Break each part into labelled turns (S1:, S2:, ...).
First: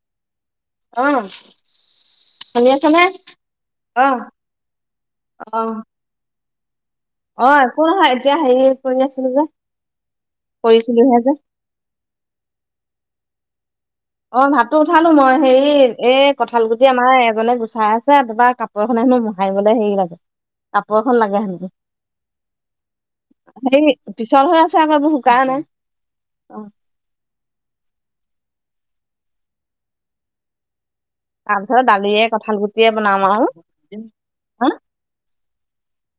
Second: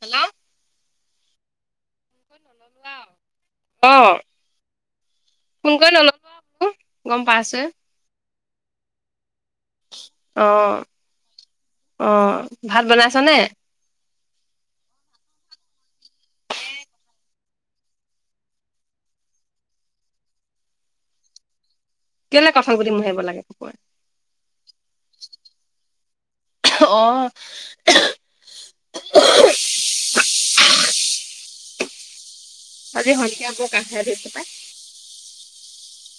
S1: Hello
S2: অ', শুনি আছ নে? অ', অ
S1: ফোন কৰি নললি
S2: অ', একো নহয়, এতিয়া হেৰি কৰি আছিলো যে,
S1: অ'
S2: কৰিছিলোহে যে।
S1: অ', ভাত বনাইছনে।
S2: অ', ভাতটো উঠালো মই। হেৰি এই কঁঠাল গুটি আমাৰ এজনে গুচাই আছে, তাপা কাপোৰ কাপৰ এখনে হেনো মোহাৰিবলে গ'লে হেৰি লাগে। কাপোৰৰখন লাগে সেনকে
S1: কেলে কঁঠাল গুটি মোহাৰিব লাগে কুকুৰে
S2: হেই পিছল হৈ আছে আকৌ এইবোৰ শুকান নাই অ'।
S1: অ',
S2: তাৰপিছত দালিয়ে কঠাল গুটিয়ে
S1: আজি
S2: বনাম আৰু।
S1: সন্ধিয়া বৰ কাহে ধৰিছে পাই
S2: হা,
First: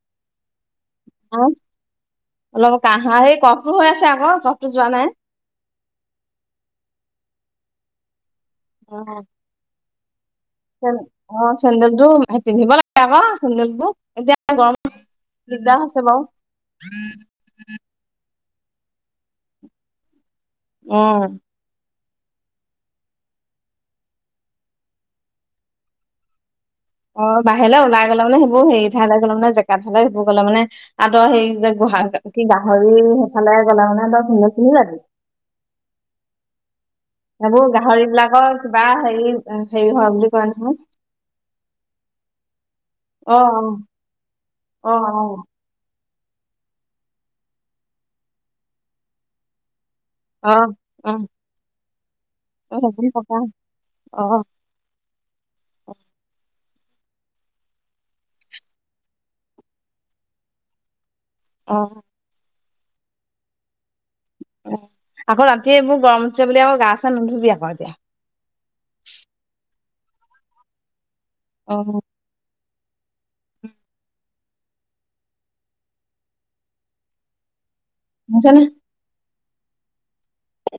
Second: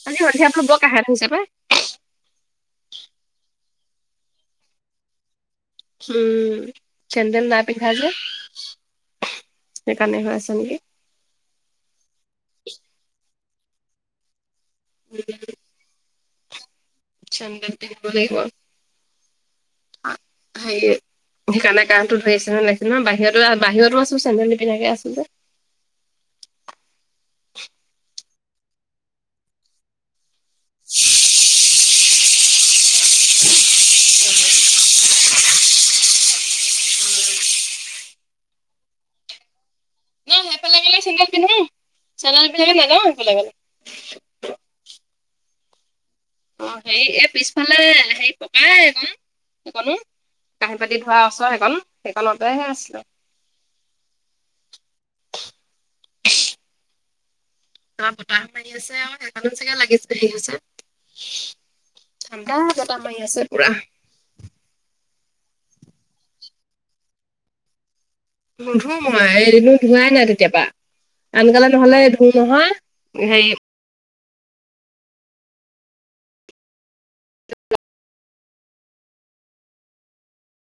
S1: আজি সন্ধিয়া কাহে ধৰিছে পাই
S2: আহ্ অলপ কাহা, এই কফটো হৈ আছে আকৌ। কফটো যোৱা নাই।
S1: উম্, চেন্দেল নাই পিন্ধা যে।
S2: অ'
S1: সেইকাৰণে হৈ আছ নেকি?
S2: অ', চেন্দেল জোৰ পিন্ধিব লাগে আকৌ। চেন্দেলজোৰ এতিয়া। গৰমত দিগদাৰ হৈছে বাৰু।
S1: চেন্দেল পিন্ধিব লাগিব,
S2: অ
S1: সেইকাৰণে হেৰি। গাঁটোত ধৰি আছে ন, নহয় বাহিৰতো আছোঁ চেণ্ডেল নিপিন্ধাকৈ আছো যে।
S2: অ', বাহিৰলে ওলাই গ'লে মানে, সেইবোৰ হেৰি ঠাইলে গ'ল মানে। কাঠলে সেইবোৰ গ'লে মানে, আদৰ সেই যে গোহা কি গাহৰি সেইফালে গ'লে মানে তই হেৰি চেন্দেল পিন্ধি যাবি। এইবোৰ গাহৰি বিলাকৰ কিবা হেৰি, হেৰি হয়
S1: ন
S2: বুলি কয়
S1: সেইফালে
S2: নহয়।
S1: চেন্দেল পিন্ধো, চেন্দেল নিপিন্ধাকে নাযাওঁ মানে সেইফালে
S2: অ
S1: গ'লে।
S2: অ', অ'।
S1: অ', হেৰি, এই পিছফালে হেৰি পকাই বাৰু। সেইকনো,
S2: অ
S1: কাঁহী-বাতি
S2: অ অ
S1: ধোৱা ওচৰ সেইকণ, সেইকণতে।
S2: অ', সেইখিনি পকা।
S1: হ তা বতাহ মাৰি আছে আৰু সেইকাৰণেও চাগে লাগিছে, হেৰি আছে।
S2: অ',
S1: ঠাণ্ডা, বতাহ মাৰি আছে পুৰা।
S2: আকৌ ৰাতিয়ে এইবোৰ গৰম উঠিছে বুলি, আকৌ গা চা নুধুবি আকৌ এতিয়া।
S1: নোধো মই, এদিনো ধোৱাই নাই তেতিয়া পৰা। আনকালে
S2: অ
S1: নহ'লে মোৰ নহয় হেৰি
S2: নাজানে। আ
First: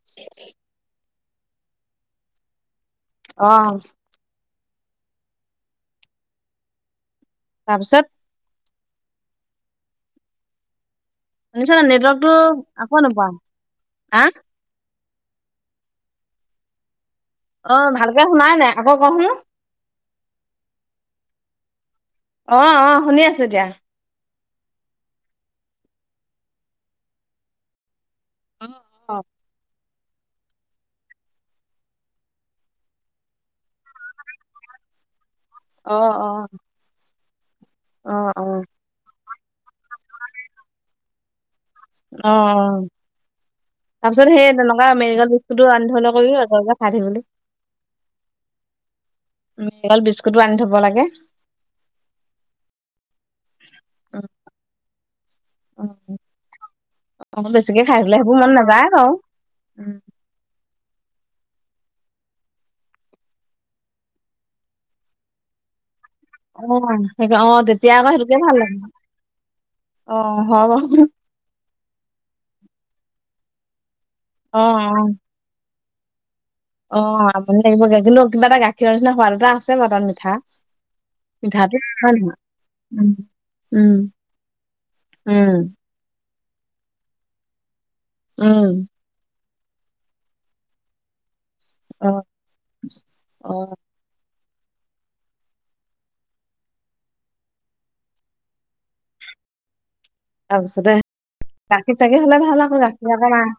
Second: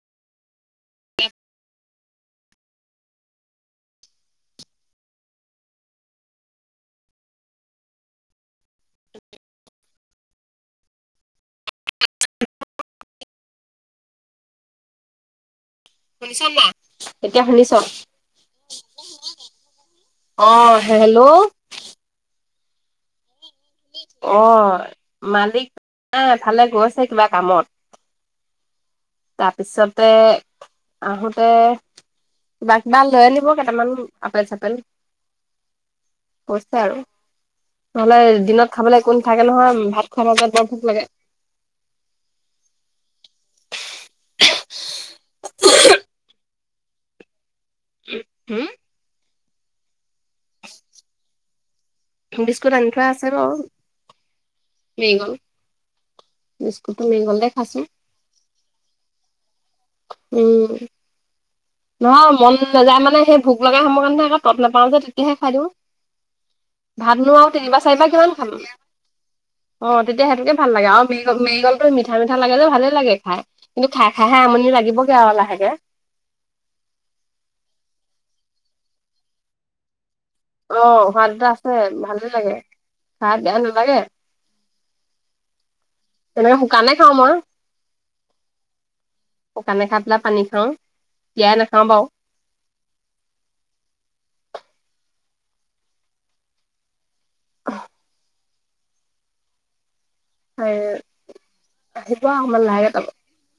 S1: [inaudible]
S2: অ'। তাৰপিছত [unintelligible] নেটৱৰ্কতটো আকৌ নোপোৱা হা।
S1: শুনিছাম না [unintelligible]
S2: অ', ভালকে শুনাই নাই আকৌ ক শোন।
S1: অ', হেল্ল'।
S2: অ', অ', শুনি আছো এতিয়া।
S1: অ', মালিকফালে গৈছে কিবা কামত।
S2: অ
S1: তাৰপিছতে আহোতে কিবা কিবা লৈ আনিব কেইটামান আপেল চাপেল
S2: অ অ অ
S1: কৈছে আৰু
S2: অ
S1: নহ'লে
S2: অ
S1: দিনত খাবলৈ একো নাথাকে নহয় ভাত খোৱাৰ মাজত বৰ ভোক লাগে।
S2: অ', অ', তাৰপিছত সেই তেনেকুৱা মেৰি [unintelligible] চ়ি বুলি [unintelligible]
S1: হম।
S2: [unintelligible] বিস্কুটোআনি থ'ব লাগে।
S1: বিস্কুট আনি থোৱা আছে বাৰু।
S2: উম।
S1: মেৰিগ'ল্ড।
S2: অ',
S1: খাইছো
S2: বেছিকে খাই দিলে সেইবোৰ মন নাযায় বাউ।
S1: উম। নহয় মন নাযায় মানে সেই ভোক লগা সময়ৰ কাৰণেহে আকৌ ত'ত নাপাওঁ যে তেতিয়াহে খাই দিওঁ।
S2: অ সেই
S1: ভাতনো
S2: অ
S1: আৰু তিনিবাৰ
S2: তেতিয়া আকৌ
S1: চাৰিবাৰ কিমান
S2: সেইটোকে ভাল
S1: খাবি।
S2: লাগে
S1: অ',
S2: অ
S1: তেতিয়া সেইটোকে
S2: হয়
S1: ভাল
S2: বাৰু
S1: লাগে আৰু ম মেৰিগ'ল্ডটো মিঠা, মিঠা লাগে যে ভালে লাগে খাই কিন্তু খাই খাইহে
S2: অ
S1: আমনি
S2: অ
S1: লাগিবগে আৰু লাহেকে।
S2: অ', আমুনি লাগিব কিন্তু কিবা এটা গাখীৰৰ নিচিনা সোৱাদ এটা আছে বাৰু মিঠা।
S1: অ সোৱাদ এটা আছে
S2: [unintelligible]
S1: ভালে
S2: হয়
S1: লাগে খাই বেয়া
S2: উম।
S1: নালাগে
S2: উম।
S1: তেনেকে শুকানে খাওঁ মই।
S2: উম।
S1: শুকানে খাই পেলাই পানী খাওঁ টিয়াই নাখা
S2: অ', অ'।
S1: অহ।
S2: তাৰপিছতে গাখীৰ চাকী
S1: আহিব আৰু
S2: হ'লে
S1: অকমান
S2: ভাল আকৌ
S1: লাহেকে তাৰপা।
S2: গাখীৰ ই‌য়াতে নাই।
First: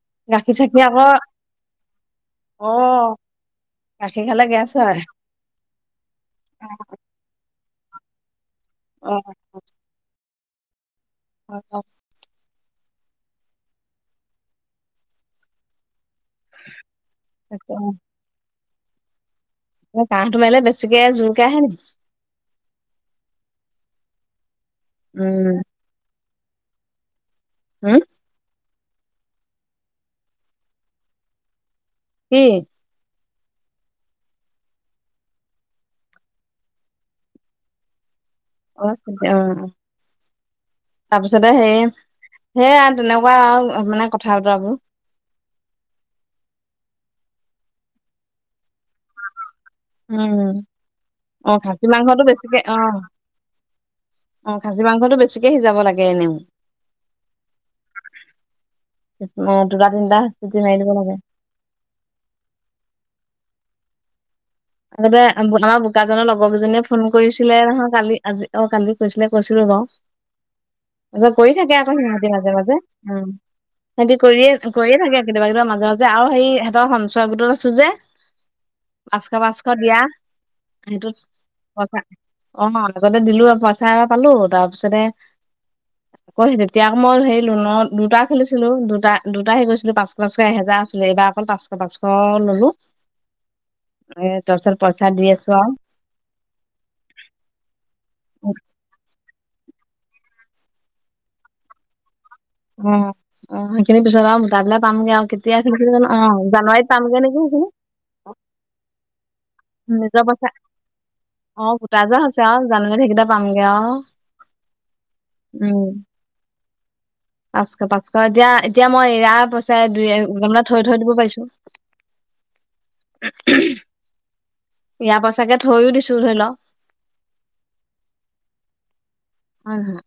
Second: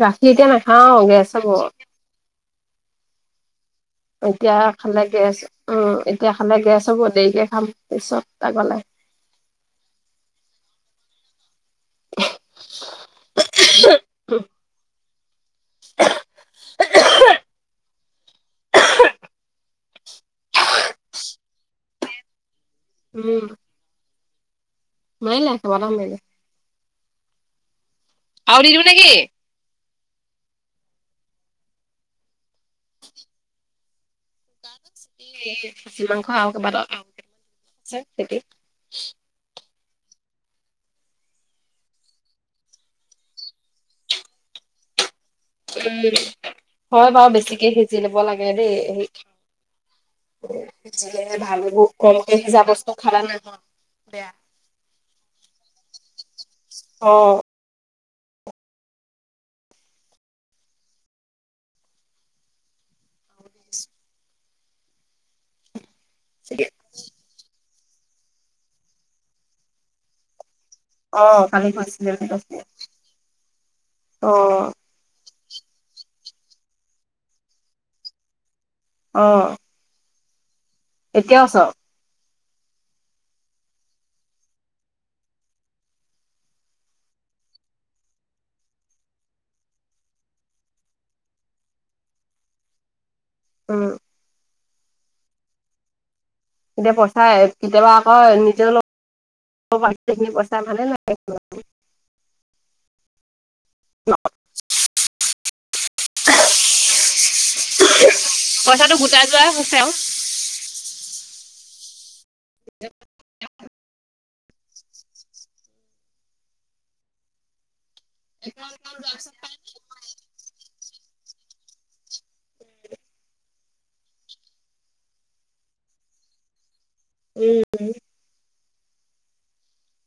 S1: গাখীৰ এতিয়া
S2: চাখীৰ আকৌ
S1: নাখাও গেছ হ'ব।
S2: অ গাখীৰ খালে
S1: এতিয়া
S2: গেছ হয়
S1: খালে গেছ উ এতিয়া খালে গেছ হ'ব। দেৰিকে খাম পিছত আগলে।
S2: অ'। হয় ক'ক।
S1: [unintelligible] উ [unintelligible]
S2: ত [unintelligible] কাহটো মাৰিলে বেছিকে জোৰকে আহে নেকি।
S1: উম। মাৰিলে
S2: উম
S1: [unintelligible]
S2: হুম।
S1: আৰু দিলো নেকি।
S2: কি?
S1: এ খাচী মাংস আৰু কেইবা [unintelligible]
S2: অ' শুদ্ধ অ'।
S1: [unintelligible]
S2: তাৰপিছতে সে সেয়া তেনেকুৱা আৰু মানে কথা বতৰাবোৰ।
S1: উ, হয় বাৰু বেছিকে সিজি ল'ব লাগে দেই, সেই
S2: উম
S1: যিহে
S2: অ
S1: ভাল হ'ব
S2: খাচী মাংসটো
S1: কমকে
S2: বেছিকে
S1: সিজা
S2: অ
S1: বস্ত খালা নাই ত
S2: অ' খাচি মাংসটো বেছিকে সিজাব লাগে এনেও।
S1: অ'।
S2: অ' দুটা তিনটা চিটি মাৰি দিব লাগে।
S1: [inaudible]
S2: আগতে বনোৱা বোকাজনৰ লগৰ কেইজনীয়ে ফোন কৰিছিলে নহয় কালি, আজি অ' কালি কৈছিলে কৈছিলোঁ বাৰু।
S1: অ
S2: ত' কৰি
S1: কালি
S2: থাকে আকৌ
S1: কৈছিলে বুলি
S2: সিহতি মাজে
S1: কৈছিলে
S2: মাজে উম, সিহঁতি
S1: অ
S2: কৰিয়ে কৰিয়ে থাকে। কেতিয়াবা কেতিয়া মাজে মাজে আৰু সেই সিহঁতৰ সঞ্চয় গোটত আছোঁ যে,
S1: অ
S2: পাচকা পাচকা দিয়া, সেইটো
S1: এতিয়া আছ
S2: কথা। অ' লগতে দিলোঁ আৰু পইচা এটা পালো তাৰপিছতে ক তেতিয়া আক' মই হেৰি লোনৰ দুটা খেলিছিলোঁ, দুটা দুটা হেৰি কৰিছিলোঁ পাঁচক পাঁচক এহেজাৰ আছিলে, এইবাৰ অকল পাচ পাঁচশ ললোঁ।
S1: [unintelligible]
S2: এ, তাৰপিছত পইচা দি আছোঁ আৰু।
S1: এতিয়া পইচা কেতিয়াবা আকৌ নিজৰ পইচা ভালে লাগে।
S2: উম, উম, সেইখিনি পিছত আৰু তাবলা পামগে আৰু কেতিয়া অ' জানুৱাৰীত পামগে আৰু নেকি এইখিনি।
S1: পইচাটো গোটাই যোৱা হৈছে আৰু।
S2: যোৱা পইচা, অ' গুটাই যোৱা হৈছে আৰু জানুৱাৰী সেইকেইটা পামগে আৰু। উম। পাঁচশ পাঁচশ, এতিয়া
S1: উম,
S2: এতিয়া মই এয়া পইচা দুই এ, মানে থৈ থৈ দিব পাৰিছোঁ। ইয়াৰ পাইছাকে থৈও দিছোঁ ধৰি ল।
S1: উম।
S2: হয় হয়।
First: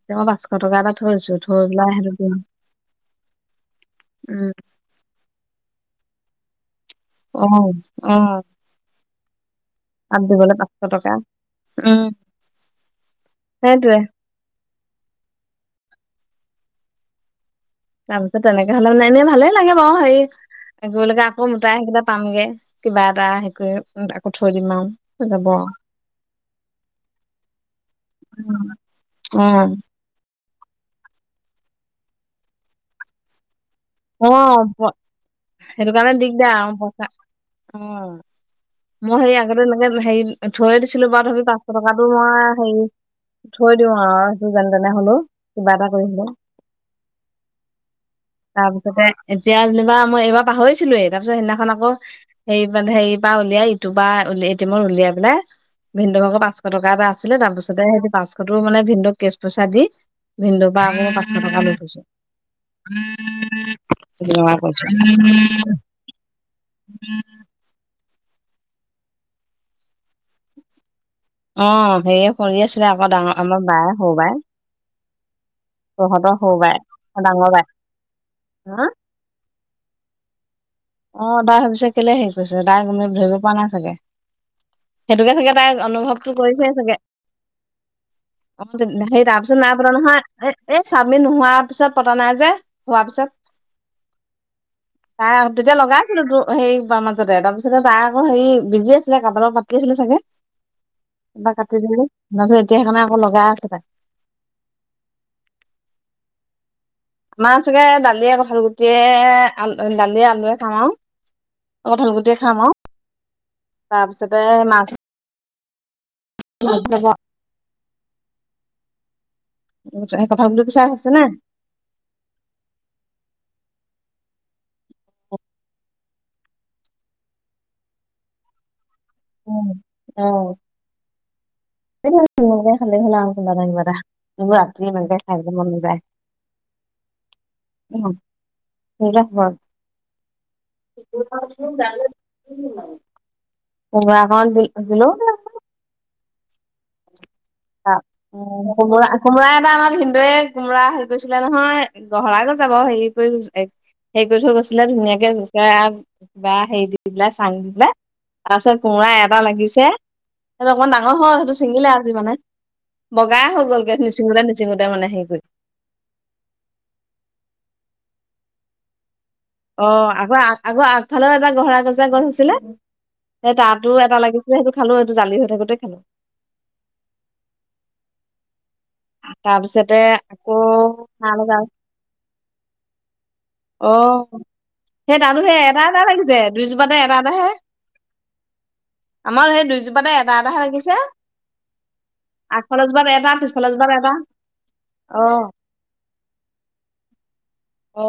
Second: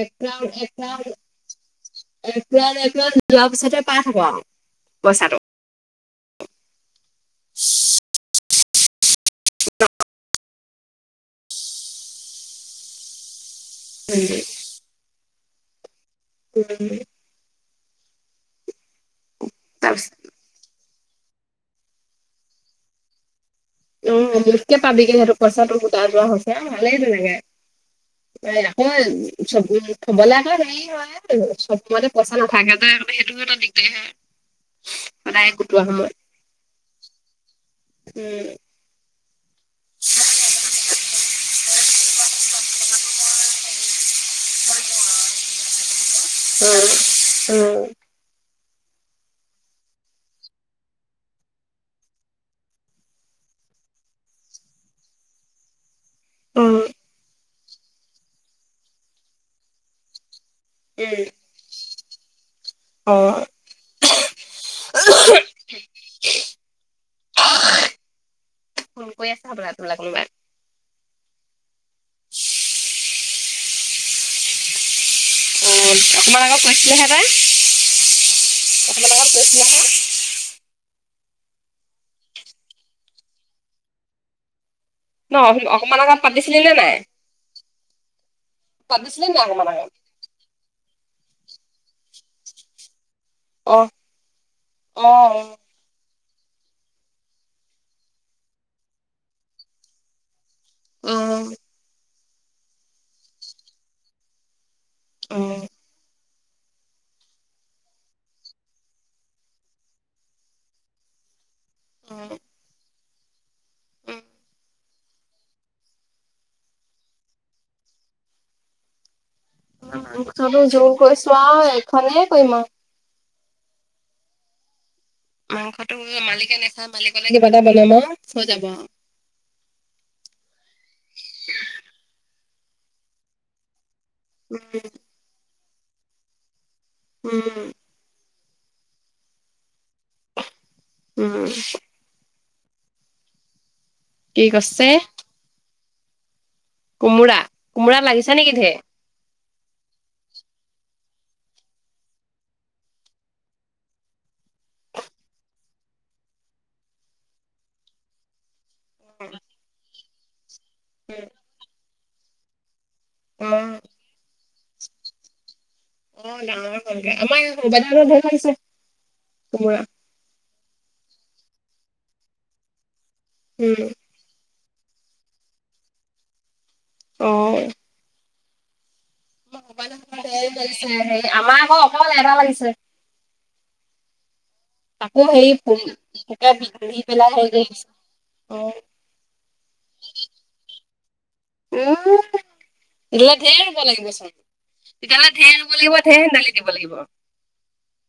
S1: এক ৰাউণ্ড এক ৰাউণ্ড
S2: থৈ পেলাই সেইটো দিম
S1: একপ্ৰ এপ্ৰ যোৱা পিছতে পাই থাকোঁ আৰু।
S2: উম
S1: পইছাটো।
S2: অ', অ' তাত দিবলে পা পাচশ টকা, উম, সেইটোয়ে।
S1: [unintelligible] উম।
S2: তাৰপিছত তেনেকে হ'লে মানে এনেই ভালেই লাগে বাৰু
S1: তাৰপিছত
S2: হেৰি গৈলেকে আকৌ মোটাই সেইকেইটা পামগে, কিবা এটা হেৰি কৰি। আকৌ
S1: অ'
S2: থৈ দিম
S1: মোতকে পাবি কে
S2: আৰু
S1: সেইটো
S2: যাব
S1: পইচাটো গোটাই যোৱা হৈছে, ভালেই তেনেকে। এয়া আকৌ এ, চববোৰ হ'বলে আকৌ হেৰি হয় চব সময়তে পইচা নথাকে যে সেইটো এটা দিগ
S2: অ' সেইটো কাৰণে
S1: সময়ত।
S2: দিগদাৰ অ' পইচা অ'।
S1: উম,
S2: মই হেৰি আগতে এনেকে হেৰি থৈয়ে দিছিলোঁ বাৰ তথাবি তাত টকাটো মই হেৰি থৈ দিওঁ আৰু সেইটো যেনেতেনে হ'লেও, কিবা এটা কৰি হ'লেও।
S1: উম, উম।
S2: তাৰপিছতে এতিয়া যেনিবা মই এইবাৰ পাহৰিছিলোয়ে, তাৰপিছত সেইদিনাখন আকৌ হেৰি মানে হেৰিপা উলিয়াই, ইটোৰপা এটিমৰপৰা উলিয়াই পেলাই ভিনদুক আকৰ পাঁচশ
S1: উম,
S2: টকা এটা আছিলে তাৰপিছতে সেই পাঁচশতো মানে ভিনদুক কেচ পইচা দি ভিনদুক বা আকৌ
S1: উম,
S2: পাঁচশ টকা লৈ থৈছোঁ।
S1: অ'।
S2: ল'ৰাৰ পইছা।
S1: ফোন কৰি আছে হ'বলা কোনোবা কোনোবাই।
S2: অ', হেৰিয়ে কৰি আছিলে আকৌ, ডাঙৰ আমাৰ বাই, সৰু বাই।
S1: অ',
S2: তহঁতৰ
S1: অকমান আগত
S2: সৰু বাই
S1: কৈছিলেহে তাই।
S2: ডাঙৰ বাই হা
S1: অকমান আগত কৈছিলেহে।
S2: অ', তাই ভাবিছে কেলে হেৰি কৰিছে, তাই গমি ধৰিব পৰা নাই চাগে। সেইটোকে
S1: ন
S2: চাগে তাই
S1: অকমান আগত
S2: অনুভৱটো
S1: পাতিছিলি
S2: কৰিছে
S1: নে নাই?
S2: চাগে তাৰ পিছত
S1: পাতিছিলে আকৌ
S2: তাৰপিছত
S1: মানে
S2: নাই পতা নহয় এ এই চাবমিট নোহোৱাৰ পিছত পতা নাই যে হোৱাৰ পিছত
S1: অহ অহ
S2: তাই
S1: অহ
S2: তেতিয়া লগাই আছিলো তো হেৰিৰ মাজতে তাৰপিছতে তাৰ আকৌ হেৰি বিজি আছিলে কাৰোবাৰৰ লগত পাতি আছিলে চাগে
S1: উম
S2: কিবা কাটি দিলে তাৰপিছত এতিয়া সেইকাৰণে আকৌ লগাই আছে তাই
S1: উম
S2: আমাৰ চাগে দালিয়ে কঠাল গুটিয়ে দালিয়ে আলুৱে খাম আও অ কঠাল গুটিয়ে খাম আও তাৰপিছতে মাছ [unintelligible] কঁঠাল
S1: মুঠতে
S2: গুটি পিছা
S1: জোৰ
S2: হৈছে নে
S1: কৈছো আও এখনে কৰিম আৰু মাংসটো মালিকে নাখায় মালিকলে কিবা এটা বনাম আও হৈ যাব
S2: উম অহ খালেই হল সেনেকে খালে হল আও কিবা এটা কিবা এটা এইবোৰ ৰাতি ইমানকে খাই থাকিব মন নাযায়
S1: উম
S2: [unintelligible] কি বনালি
S1: উম,
S2: কোমোৰা
S1: কি
S2: অকন দি
S1: কৈছে
S2: দিলো
S1: কোমোৰা, কোমোৰা লাগিছে নেকি
S2: উম
S1: ধেৰ
S2: কোমোৰা কোমোৰা এটা আমাৰ ভিনদেওয়ে কোমোৰা হেৰি কৰিছিলে নহয় গহৰাই গৈছে বাৰু হেৰি কৰি হেৰি কৰি থৈ গৈছিলে ধুনীয়াকে বাঁহ কিবা হেৰি দি পেলাই চাং দি পেলাই। তাৰপিছত কোমোৰা এটা লাগিছে সেইটো অকমান ডাঙৰ হ'ল সেইটো ছিঙিলে আজি মানে। বগা
S1: অ
S2: হৈ গ'লগে নিছিঙুতে নিছিঙুতে মানে হেৰি কৰি।
S1: অ ডাঙৰ হ'লগে আমাৰ এই সৰু বাইদেউ হতৰ ধেৰ লাগিছে কোমোৰা
S2: অ আকৌ আগ আগৰ আগফালেও এটা গহৰা গজা গছ আছিলে সেই
S1: উম
S2: তাতো এটা লাগিছিল। ছিলে সেইটো খালো এইটো জালি হৈ থাকোতেই খালো।
S1: অহ।
S2: তাৰপিছতে
S1: বাইদেউহঁতৰ ঢেৰ
S2: আকৌ
S1: লাগিছে, হেৰি
S2: খাম
S1: আমাৰ
S2: এডাল
S1: আকৌ অকল এটা লাগিছে
S2: অহ সেই
S1: তাকো
S2: তাতো
S1: হেৰি
S2: সেই এটা এটা লাগিছে
S1: পোকে
S2: দুইজোপাতে
S1: বিন্ধি
S2: এটা এটা
S1: পেলাই
S2: হে।
S1: হেৰি কৰি দিছে অ
S2: আমাৰ সেই দুইজোপাতে এটা এটাহে লাগিছে।
S1: উম
S2: আগফালৰ জোপাত এটা
S1: তেতিয়াহ'লে ধেৰ
S2: পিছফালৰ
S1: ৰুব
S2: জোপাত
S1: লাগিব
S2: এটা
S1: চোন
S2: অ
S1: তেতিয়াহ'লে ধেৰ ধেৰ ৰুব লাগিব ধেৰ হেন্দালি দিব লাগিব।
S2: অ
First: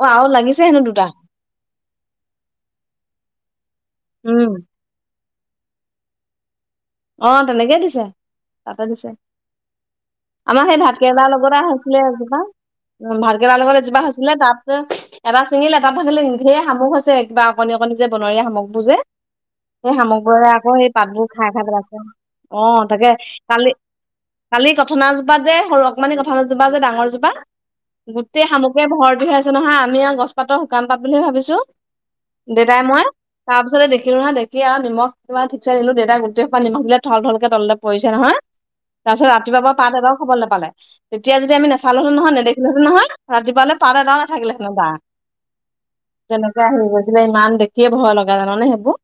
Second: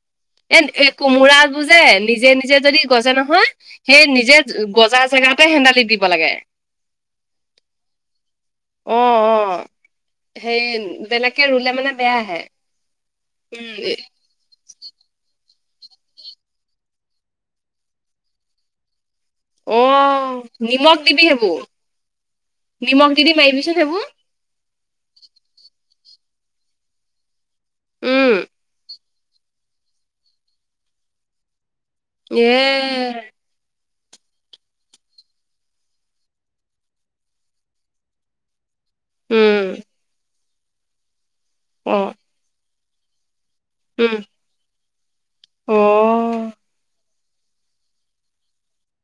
S2: অ আৰু লাগিছে হেনো দুটা।
S1: আৰু নিজে নিজে যদি গজে নহয় সেই নিজেই
S2: উম
S1: গজা জেগাতে হেন্দালি দিব লাগে।
S2: অ তেনেকেই দিছে। তাতেই
S1: অ
S2: দিছে
S1: অ
S2: আমাৰ সেই ভাতকেৰেলাৰ
S1: বেলেগকে
S2: লগতে
S1: ৰুলে মানে
S2: হৈছিলে
S1: বেয়া আহে
S2: এজোপা। উম ভাতকেৰেলাৰ লগত এজোপা
S1: উম
S2: হৈছিলে তাত ত এটা ছিঙিলে এটা থাকিলে ধেৰ শামুক হৈছে কিবা অকণি অকণি যে বনৰীয়া শামুক বোৰ যে।
S1: অ
S2: সেই শামুকবোৰে আকৌ সেই
S1: নিমখ দিবি
S2: পাতবোৰ খাই
S1: সেইবোৰ
S2: খাই পেলাইছে অ
S1: নিমখ
S2: তাকে
S1: দি দি মাৰিবিচোন
S2: কালি
S1: সেইবোৰ
S2: কালি কথনাজোপাত যে সৰু অকমানি কথনাজোপা যে ডাঙৰজোপা
S1: উম
S2: গোটেই শামুকে ভৰ্তি হৈ আছে নহয় আমি আও গছ পাতৰ শুকান পাত বুলিহে ভাবিছো। দেউতাই মই
S1: এ
S2: তাৰ পিছতে দেখিলো নহয় দেখি আৱ নিমখ ঠিকছে দিলো দেউতাই গোটেই পানী দিলে থল থলকে তলতে পৰিছে নহয় তাৰপিছত ৰাতিপুৱা পা
S1: উম
S2: পাত এটাও খাবলে নাপালে। তেতিয়া যদি আমি
S1: অ
S2: নেচালো হেতেন নহয় নেদেখিলোঁহেতেন নহয় ৰাতিপুৱালে পাত
S1: উম
S2: এটাও নাথাকিলেহেতেন তাত
S1: অ
S2: তেনেকে আহি গৈছিলে, ইমান দেখিয়ে ভয় লগা। জানানে সেইবোৰ?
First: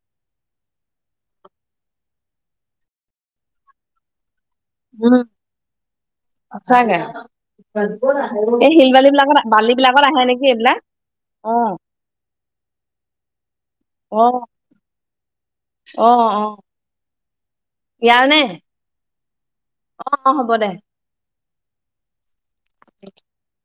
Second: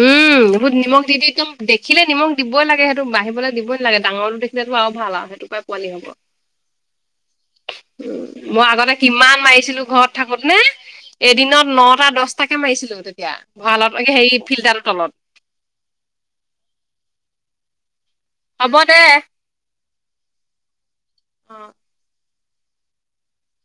S1: উম, বহুত নিমখ দি দিওঁ একদম, দেখিলেই নিমখ দিবই লাগে, সেইটো বাঢ়িবলৈ দিবই নালাগে ডাঙৰটো দেখি সেটো আৰু ভাল
S2: উম,
S1: আও সেইটোৰ পৰাই পোৱালী হ'ব।
S2: সঁচাকে
S1: উম, মই
S2: এই
S1: আগতে
S2: শিলবালি
S1: কিমান
S2: বিলাকত বালি
S1: মাৰিছিলো
S2: বিলাকত
S1: ঘৰত
S2: আহে নেকি
S1: থাকোতে।
S2: এইবিলাক অ
S1: এদিনত নটা, দচটাকে মাৰিছিলো তেতিয়া ভঁৰাল
S2: অ
S1: হেৰি ফিল্টাৰটোৰ তলত।
S2: অ অ। ইয়াৰ নে?
S1: হ'ব দে।
S2: অ অ হ'ব দে।
S1: অ।
S2: [unintelligible]